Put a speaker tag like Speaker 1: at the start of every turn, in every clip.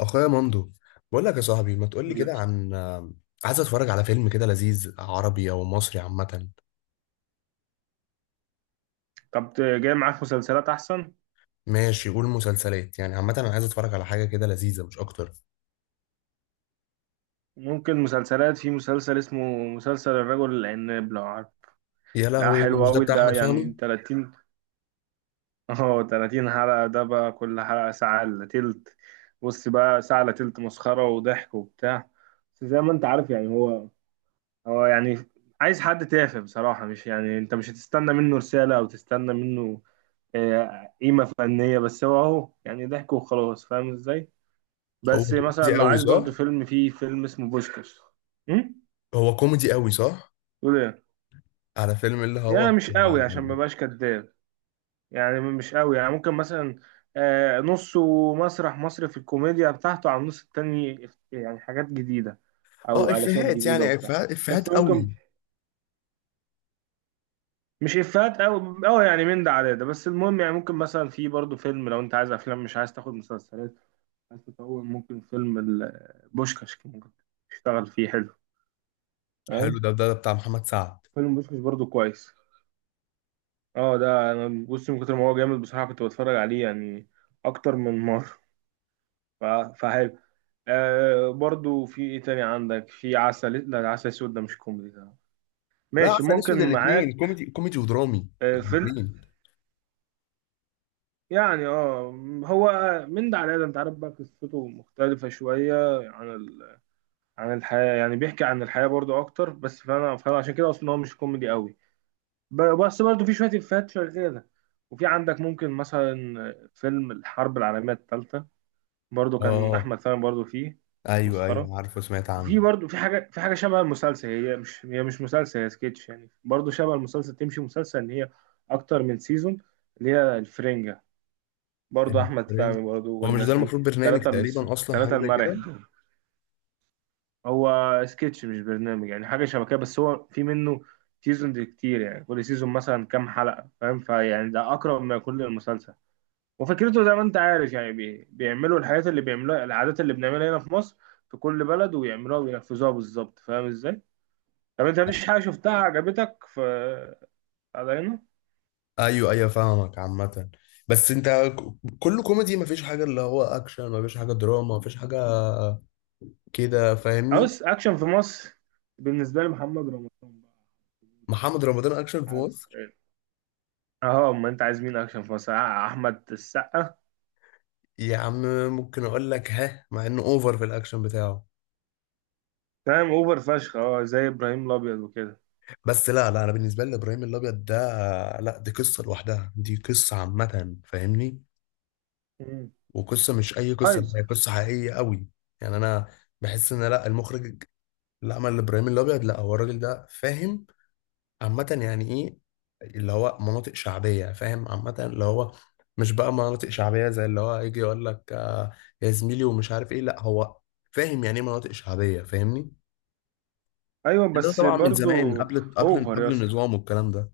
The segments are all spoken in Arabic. Speaker 1: اخويا مندو، بقول لك يا صاحبي ما تقول لي
Speaker 2: قولي.
Speaker 1: كده عن عايز اتفرج على فيلم كده لذيذ عربي او مصري عامه.
Speaker 2: طب جاي معاك مسلسلات احسن.
Speaker 1: ماشي، قول مسلسلات، يعني عامه انا عايز اتفرج على حاجه كده لذيذه مش اكتر.
Speaker 2: ممكن مسلسلات، في مسلسل اسمه مسلسل الرجل العناب لو عارف.
Speaker 1: يا
Speaker 2: ده
Speaker 1: لهوي،
Speaker 2: حلو
Speaker 1: مش ده
Speaker 2: قوي
Speaker 1: بتاع
Speaker 2: ده،
Speaker 1: احمد
Speaker 2: يعني
Speaker 1: فهمي؟
Speaker 2: 30، اه 30 حلقة. ده بقى كل حلقة ساعة الا تلت. بص بقى ساعة الا تلت مسخرة وضحك وبتاع. بس زي ما انت عارف يعني هو يعني عايز حد تافه بصراحة، مش يعني انت مش هتستنى منه رسالة او تستنى منه قيمة فنية، بس هو اهو يعني ضحك وخلاص، فاهم ازاي.
Speaker 1: هو
Speaker 2: بس مثلا
Speaker 1: كوميدي
Speaker 2: لو
Speaker 1: قوي
Speaker 2: عايز
Speaker 1: صح؟
Speaker 2: برضو فيلم، فيه فيلم اسمه بوشكاش. امم
Speaker 1: هو كوميدي قوي صح؟
Speaker 2: تقول ايه؟
Speaker 1: على فيلم اللي هو
Speaker 2: يعني مش قوي عشان ما بقاش كداب. يعني مش قوي، يعني ممكن مثلا نصه مسرح مصري في الكوميديا بتاعته، على النص التاني يعني حاجات جديدة
Speaker 1: اه
Speaker 2: او علاشات
Speaker 1: افيهات،
Speaker 2: جديدة
Speaker 1: يعني
Speaker 2: وبتاع.
Speaker 1: افيهات
Speaker 2: بس
Speaker 1: قوي.
Speaker 2: ممكن، مش افيهات او او يعني من ده على ده، بس المهم يعني ممكن مثلا في برضو فيلم، لو انت عايز افلام مش عايز تاخد مسلسلات، عايز تطول، ممكن فيلم بوشكاش، ممكن تشتغل فيه حلو.
Speaker 1: حلو
Speaker 2: تمام.
Speaker 1: ده, بتاع محمد سعد.
Speaker 2: فيلم بوشكاش برضو كويس. اه ده انا بص، من كتر ما هو جامد بصراحه كنت بتفرج عليه يعني اكتر من مره. ف- فحلو. آه برضو في ايه تاني عندك؟ في عسل، لا ده عسل اسود، ده مش كوميدي ده.
Speaker 1: لا
Speaker 2: ماشي
Speaker 1: عسل
Speaker 2: ممكن
Speaker 1: اسود الاثنين
Speaker 2: معاك.
Speaker 1: كوميدي ودرامي
Speaker 2: آه فيلم،
Speaker 1: الاثنين.
Speaker 2: يعني اه، هو من ده على ده، انت عارف بقى قصته مختلفه شويه عن عن الحياه، يعني بيحكي عن الحياه برضو اكتر، بس فانا عشان كده اصلا هو مش كوميدي قوي. بس برضو في شويه افيهات شغاله. وفي عندك ممكن مثلا فيلم الحرب العالميه الثالثه، برضو كان
Speaker 1: اه،
Speaker 2: احمد سامي برضو فيه.
Speaker 1: ايوه
Speaker 2: مسخره.
Speaker 1: ايوه، عارفه سمعت
Speaker 2: وفي
Speaker 1: عنه.
Speaker 2: برضو في حاجه، في حاجه شبه المسلسل، هي مش مسلسل، هي سكتش يعني، برضو شبه المسلسل، تمشي مسلسل ان هي اكتر من سيزون، اللي هي الفرنجه، برضو احمد
Speaker 1: البرنس،
Speaker 2: سامي برضو
Speaker 1: هو مش ده
Speaker 2: والناس دي.
Speaker 1: المفروض برنامج
Speaker 2: ثلاثه،
Speaker 1: تقريبا اصلا حاجه
Speaker 2: ثلاثه
Speaker 1: زي
Speaker 2: المرح
Speaker 1: كده؟
Speaker 2: دول. هو سكتش مش برنامج، يعني حاجه شبه كده، بس هو في منه سيزون كتير يعني، كل سيزون مثلا كام حلقه، فاهم؟ فيعني ده اقرب ما يكون للمسلسل. وفكرته زي ما انت عارف يعني بيعملوا الحاجات اللي بيعملوها، العادات اللي بنعملها هنا في مصر، في كل بلد ويعملوها وينفذوها بالظبط، فاهم ازاي؟ طب انت مفيش حاجة شفتها عجبتك في، على هنا؟
Speaker 1: ايوه ايوه فاهمك عامه. بس انت كله كوميدي، مفيش حاجه اللي هو اكشن، مفيش حاجه دراما، مفيش حاجه كده، فاهمني؟
Speaker 2: عاوز اكشن في مصر؟ بالنسبة لي محمد رمضان بقى،
Speaker 1: محمد رمضان اكشن في
Speaker 2: عارف
Speaker 1: مصر،
Speaker 2: ايه؟ اه ما انت عايز مين اكشن في مصر؟ احمد السقا.
Speaker 1: يا عم ممكن اقول لك، ها؟ مع انه اوفر في الاكشن بتاعه.
Speaker 2: فاهم، اوفر فشخ، اه زي ابراهيم الابيض وكده.
Speaker 1: بس لا لا، انا بالنسبه لي ابراهيم الابيض ده، لا دي قصه لوحدها، دي قصه عامه، فاهمني؟
Speaker 2: مم.
Speaker 1: وقصه مش اي
Speaker 2: طيب.
Speaker 1: قصه، هي قصه حقيقيه قوي. يعني انا بحس ان لا المخرج، لا ما الابراهيم الابيض، لا هو الراجل ده فاهم عامه يعني ايه اللي هو مناطق شعبيه، فاهم؟ عامه اللي هو مش بقى مناطق شعبيه زي اللي هو يجي يقول لك آه يا زميلي ومش عارف ايه، لا هو فاهم يعني ايه مناطق شعبيه، فاهمني؟
Speaker 2: ايوه
Speaker 1: يعني ده
Speaker 2: بس
Speaker 1: طبعا من
Speaker 2: برضو.
Speaker 1: زمان، قبل قبل
Speaker 2: اوفر يا
Speaker 1: قبل
Speaker 2: اسطى،
Speaker 1: النظام والكلام ده.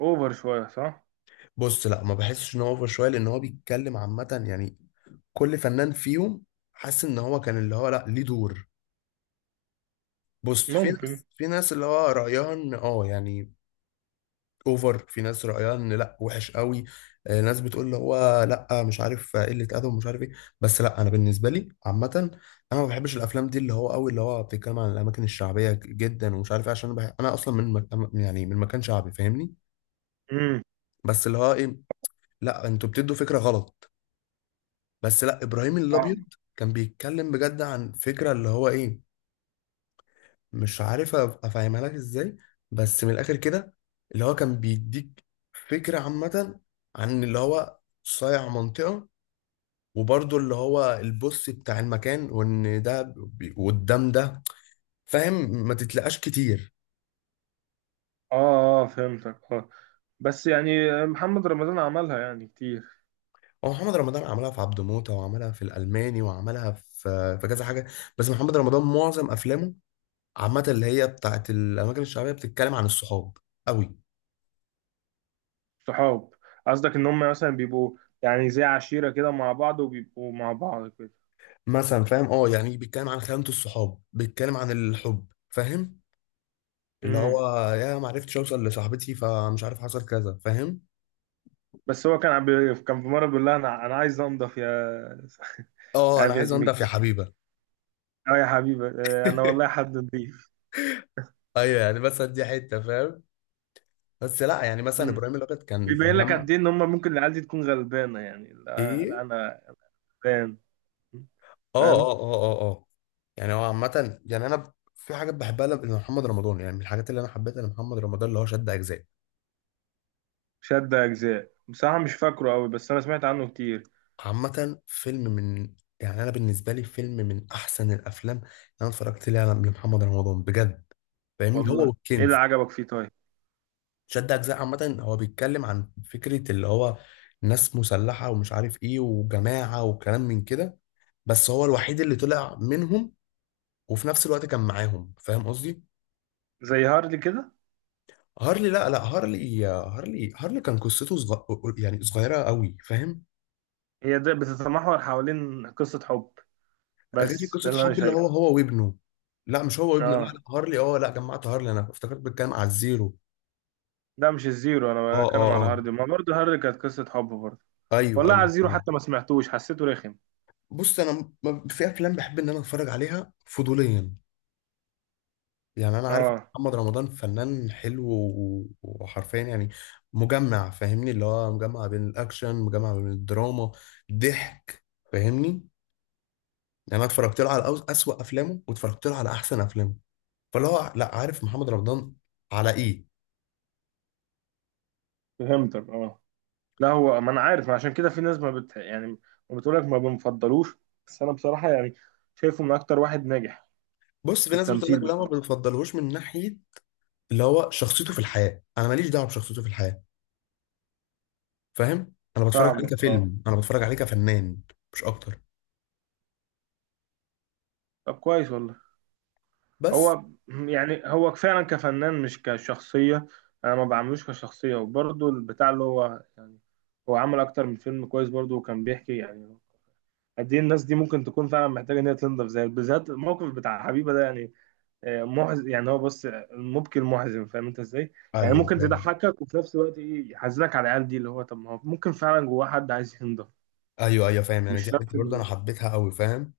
Speaker 2: اوفر شوية صح؟
Speaker 1: بص لا، ما بحسش ان هو اوفر شويه، لان هو بيتكلم عامه يعني كل فنان فيهم حاسس ان هو كان اللي هو لا ليه دور. بص،
Speaker 2: ممكن.
Speaker 1: في ناس اللي هو رايها ان اه يعني اوفر، في ناس رأيها ان لا وحش قوي، آه، ناس بتقول اللي هو لا مش عارف آه، قلة ادب ومش عارف ايه. بس لا انا بالنسبة لي عامة انا ما بحبش الافلام دي اللي هو قوي اللي هو بتتكلم عن الاماكن الشعبية جدا ومش عارف ايه، عشان انا أنا اصلا من يعني من مكان شعبي فاهمني.
Speaker 2: امم.
Speaker 1: بس اللي هو ايه، لا انتوا بتدوا فكرة غلط. بس لا، ابراهيم الابيض كان بيتكلم بجد عن فكرة اللي هو ايه، مش عارف افهمها لك ازاي، بس من الاخر كده اللي هو كان بيديك فكرة عامة عن اللي هو صايع منطقة، وبرضه اللي هو البوس بتاع المكان وان ده قدام ده، فاهم؟ ما تتلقاش كتير.
Speaker 2: اه اه فهمتك، اه. بس يعني محمد رمضان عملها يعني كتير.
Speaker 1: هو محمد رمضان عملها في عبده موتة، وعملها في الألماني، وعملها في كذا حاجة. بس محمد رمضان معظم أفلامه عامة اللي هي بتاعت الأماكن الشعبية بتتكلم عن الصحاب قوي.
Speaker 2: صحاب، قصدك ان هم مثلا بيبقوا يعني زي عشيرة كده مع بعض وبيبقوا مع بعض كده.
Speaker 1: مثلا فاهم اه، يعني بيتكلم عن خيانة الصحاب، بيتكلم عن الحب، فاهم؟ اللي
Speaker 2: امم.
Speaker 1: هو يا ما عرفتش اوصل لصاحبتي، فمش عارف حصل كذا، فاهم؟
Speaker 2: بس هو كان كان في مرة بيقول لها انا عايز انضف يا
Speaker 1: اه انا
Speaker 2: عارف يا
Speaker 1: عايز انضف يا
Speaker 2: زميكي،
Speaker 1: حبيبه.
Speaker 2: اه يا حبيبي، انا والله حد نضيف.
Speaker 1: ايوه يعني، بس دي حته فاهم. بس لا يعني مثلا
Speaker 2: امم.
Speaker 1: ابراهيم الابيض كان
Speaker 2: بيبين لك
Speaker 1: مجمع.
Speaker 2: قد ايه ان هم ممكن العيال دي تكون غلبانة، يعني لا
Speaker 1: ايه،
Speaker 2: انا غلبان،
Speaker 1: اه اه
Speaker 2: فاهم.
Speaker 1: اه اه اه اه. يعني هو عامه، يعني انا في حاجات بحبها لمحمد رمضان. يعني من الحاجات اللي انا حبيتها لمحمد رمضان اللي هو شد اجزاء.
Speaker 2: شد اجزاء بصراحة مش فاكره قوي، بس انا سمعت عنه كتير.
Speaker 1: عامه فيلم من، يعني انا بالنسبه لي فيلم من احسن الافلام اللي انا اتفرجت ليها لمحمد رمضان بجد، فاهمني؟ هو
Speaker 2: والله، ايه اللي
Speaker 1: والكنز.
Speaker 2: عجبك فيه طيب؟
Speaker 1: شد اجزاء عامه هو بيتكلم عن فكره اللي هو ناس مسلحه ومش عارف ايه وجماعه وكلام من كده، بس هو الوحيد اللي طلع منهم، وفي نفس الوقت كان معاهم، فاهم قصدي؟
Speaker 2: زي هارلي كده.
Speaker 1: هارلي لا لا، هارلي هارلي كان قصته يعني صغيره قوي، فاهم؟
Speaker 2: هي ده بتتمحور حوالين قصة حب،
Speaker 1: غير
Speaker 2: بس
Speaker 1: قصه
Speaker 2: ده اللي انا
Speaker 1: حب اللي هو
Speaker 2: شايفه.
Speaker 1: هو وابنه. لا مش هو وابنه، لا
Speaker 2: اه
Speaker 1: لا هارلي، اه لا جمعت هارلي، انا افتكرت بتكلم على الزيرو.
Speaker 2: ده مش الزيرو،
Speaker 1: اه
Speaker 2: انا بتكلم
Speaker 1: اه
Speaker 2: على
Speaker 1: اه،
Speaker 2: هارلي، ما برضه هارلي كانت قصة حب برضه.
Speaker 1: ايوه
Speaker 2: والله على
Speaker 1: ايوه
Speaker 2: الزيرو
Speaker 1: آه.
Speaker 2: حتى ما سمعتوش، حسيته رخم.
Speaker 1: بص انا في افلام بحب ان انا اتفرج عليها فضوليا. يعني انا عارف إن
Speaker 2: اه
Speaker 1: محمد رمضان فنان حلو وحرفيا يعني مجمع، فاهمني؟ اللي هو مجمع بين الاكشن، مجمع بين الدراما، ضحك، فاهمني؟ يعني انا اتفرجت له على اسوأ افلامه، واتفرجت له على احسن افلامه، فاللي هو لا عارف محمد رمضان على ايه.
Speaker 2: فهمتك اه. لا هو ما انا عارف، ما عشان كده في ناس ما بت يعني ما بتقولك ما بنفضلوش. بس انا بصراحة يعني شايفه من اكتر واحد ناجح
Speaker 1: بص
Speaker 2: في
Speaker 1: في ناس بتقول
Speaker 2: التمثيل
Speaker 1: لك لا ما
Speaker 2: بصراحة.
Speaker 1: بتفضلهوش من ناحيه اللي هو شخصيته في الحياه، انا ماليش دعوه بشخصيته في الحياه، فاهم؟ انا بتفرج عليه
Speaker 2: فاهمك اه.
Speaker 1: كفيلم، انا بتفرج عليه كفنان مش اكتر.
Speaker 2: طب كويس والله.
Speaker 1: بس
Speaker 2: هو فعلا كفنان مش كشخصية. أنا ما بعملوش كشخصية، وبرضه البتاع اللي هو يعني هو عمل أكتر من فيلم كويس برضه، وكان بيحكي يعني قد إيه الناس دي ممكن تكون فعلا محتاجة إن هي تنضف، زي بالذات الموقف بتاع حبيبة ده يعني محزن يعني. هو بص المبكي المحزن، فاهم أنت إزاي؟ يعني
Speaker 1: ايوه
Speaker 2: ممكن
Speaker 1: فاهم.
Speaker 2: تضحكك وفي نفس الوقت إيه يحزنك على العيال دي، اللي هو طب ما هو ممكن فعلا جواه حد عايز ينضف.
Speaker 1: ايوه ايوه فاهم، يعني
Speaker 2: مش
Speaker 1: دي حته
Speaker 2: شرط
Speaker 1: برضه انا
Speaker 2: إن
Speaker 1: حبيتها قوي، فاهم؟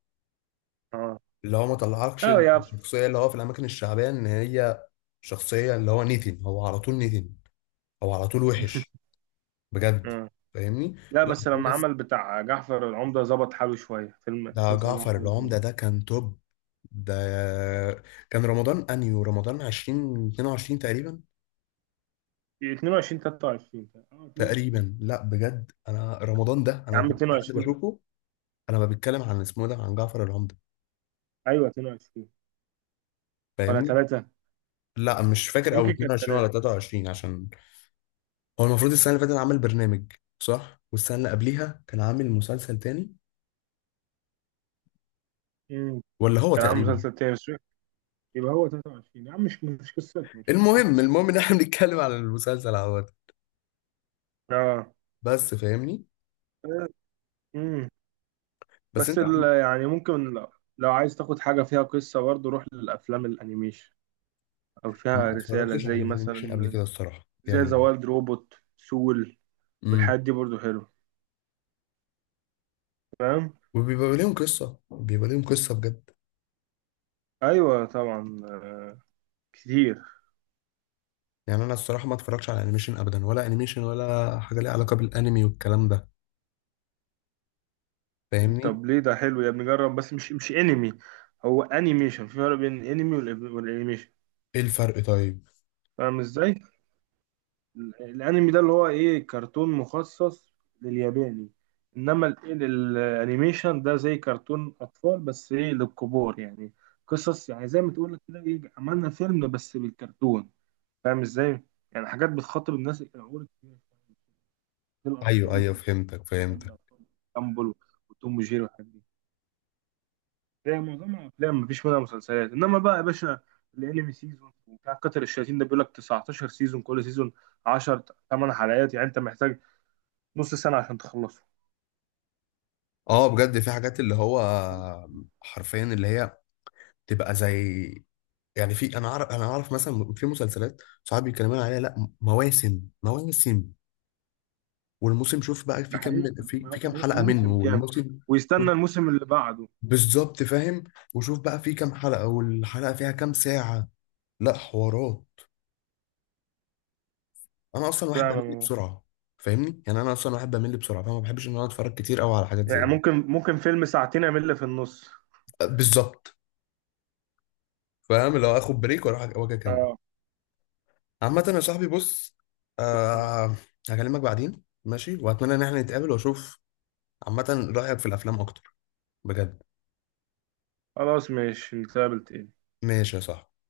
Speaker 2: آه.
Speaker 1: اللي هو ما طلعكش
Speaker 2: أه يا
Speaker 1: الشخصية اللي هو في الأماكن الشعبية إن هي شخصية اللي هو نيتن، هو على طول نيتن، هو على طول وحش، بجد.
Speaker 2: آه.
Speaker 1: فاهمني؟
Speaker 2: لا
Speaker 1: لا
Speaker 2: بس
Speaker 1: في
Speaker 2: لما
Speaker 1: ناس،
Speaker 2: عمل بتاع جعفر العمدة ظبط حاله شوية، فيلم
Speaker 1: ده
Speaker 2: مسلسل
Speaker 1: جعفر
Speaker 2: جعفر العمدة.
Speaker 1: العمدة ده كان توب. ده كان رمضان أنيو، رمضان 20 22 تقريبا،
Speaker 2: 22 23 اه 22.
Speaker 1: تقريبا. لا بجد، أنا رمضان ده أنا
Speaker 2: يا
Speaker 1: ما
Speaker 2: عم
Speaker 1: كنتش في حد
Speaker 2: 22.
Speaker 1: بشوفه. أنا ما بتكلم عن اسمه ده، عن جعفر العمدة،
Speaker 2: ايوه 22 ولا
Speaker 1: فاهمني؟
Speaker 2: 3.
Speaker 1: لا مش فاكر، أو
Speaker 2: يمكن كانت
Speaker 1: 22 ولا
Speaker 2: 3.
Speaker 1: 23، عشان هو المفروض السنة اللي فاتت عمل برنامج، صح؟ والسنة اللي قبليها كان عامل مسلسل تاني،
Speaker 2: امم.
Speaker 1: ولا هو
Speaker 2: كان عامل
Speaker 1: تقريبا.
Speaker 2: مسلسل تاني بس يبقى هو 23 يا عم، مش قصته، مش قصته.
Speaker 1: المهم ان احنا بنتكلم على المسلسل عوض،
Speaker 2: اه.
Speaker 1: بس فاهمني.
Speaker 2: امم.
Speaker 1: بس
Speaker 2: بس
Speaker 1: انت
Speaker 2: يعني ممكن لو عايز تاخد حاجة فيها قصة برضه، روح للأفلام الأنيميشن، أو
Speaker 1: ما
Speaker 2: فيها رسالة
Speaker 1: اتفرجتش على
Speaker 2: زي
Speaker 1: الانيميشن قبل
Speaker 2: مثلا
Speaker 1: كده الصراحة،
Speaker 2: زي ذا
Speaker 1: يعني
Speaker 2: وايلد روبوت سول
Speaker 1: امم،
Speaker 2: والحاجات دي برضه حلوة، فاهم؟
Speaker 1: وبيبقى ليهم قصة، بيبقى ليهم قصة بجد.
Speaker 2: ايوه طبعا، كتير.
Speaker 1: يعني انا الصراحة ما اتفرجتش على انيميشن ابدا، ولا انيميشن ولا حاجة ليها علاقة بالانمي والكلام ده، فاهمني؟
Speaker 2: طب ليه؟ ده حلو يا ابني، جرب. بس مش انمي، هو انيميشن. في فرق بين انمي والانيميشن،
Speaker 1: ايه الفرق طيب؟
Speaker 2: فاهم ازاي؟ الانمي ده اللي هو ايه، كرتون مخصص للياباني. انما الانيميشن ده زي كرتون اطفال بس ايه، للكبار يعني. قصص يعني زي ما تقول كده، ايه، عملنا فيلم بس بالكرتون، فاهم ازاي؟ يعني حاجات بتخاطب الناس العقول الكبيرة شوية، زي
Speaker 1: ايوه
Speaker 2: الاطفال،
Speaker 1: ايوه،
Speaker 2: زي الكرتون
Speaker 1: فهمتك
Speaker 2: اللي بتعمل
Speaker 1: فهمتك
Speaker 2: الاطفال. جامبل وتوم وجيري والحاجات دي، هي معظمها افلام مفيش منها مسلسلات. انما بقى يا باشا الانمي سيزون، وبتاع كتر الشياطين ده بيقول لك 19 سيزون، كل سيزون 10 8 حلقات، يعني انت محتاج نص سنه عشان تخلصه.
Speaker 1: اه بجد، في حاجات اللي هو حرفيا اللي هي تبقى زي، يعني في، انا اعرف مثلا في مسلسلات صحابي بيتكلموا عليها، لا مواسم مواسم، والموسم شوف بقى في
Speaker 2: ده
Speaker 1: كام،
Speaker 2: حقيقة
Speaker 1: في كام حلقة منه،
Speaker 2: موسم كام،
Speaker 1: والموسم شوف.
Speaker 2: ويستنى الموسم اللي بعده.
Speaker 1: بالظبط، فاهم؟ وشوف بقى في كام حلقة، والحلقة فيها كام ساعة، لا حوارات. انا اصلا واحد
Speaker 2: فعلا
Speaker 1: بمل
Speaker 2: والله.
Speaker 1: بسرعة، فاهمني؟ يعني انا اصلا واحد بمل بسرعة، فما بحبش ان انا اتفرج كتير قوي على حاجات زي
Speaker 2: يعني
Speaker 1: دي.
Speaker 2: ممكن ممكن فيلم ساعتين يعمل لي في النص،
Speaker 1: بالظبط فاهم، لو اخد بريك واروح واجي اكمل.
Speaker 2: اه.
Speaker 1: عامة يا صاحبي، بص آه، هكلمك بعدين ماشي، واتمنى ان احنا نتقابل، واشوف عامة رأيك في الافلام اكتر بجد.
Speaker 2: خلاص ماشي نتقابل تاني
Speaker 1: ماشي يا صاحبي.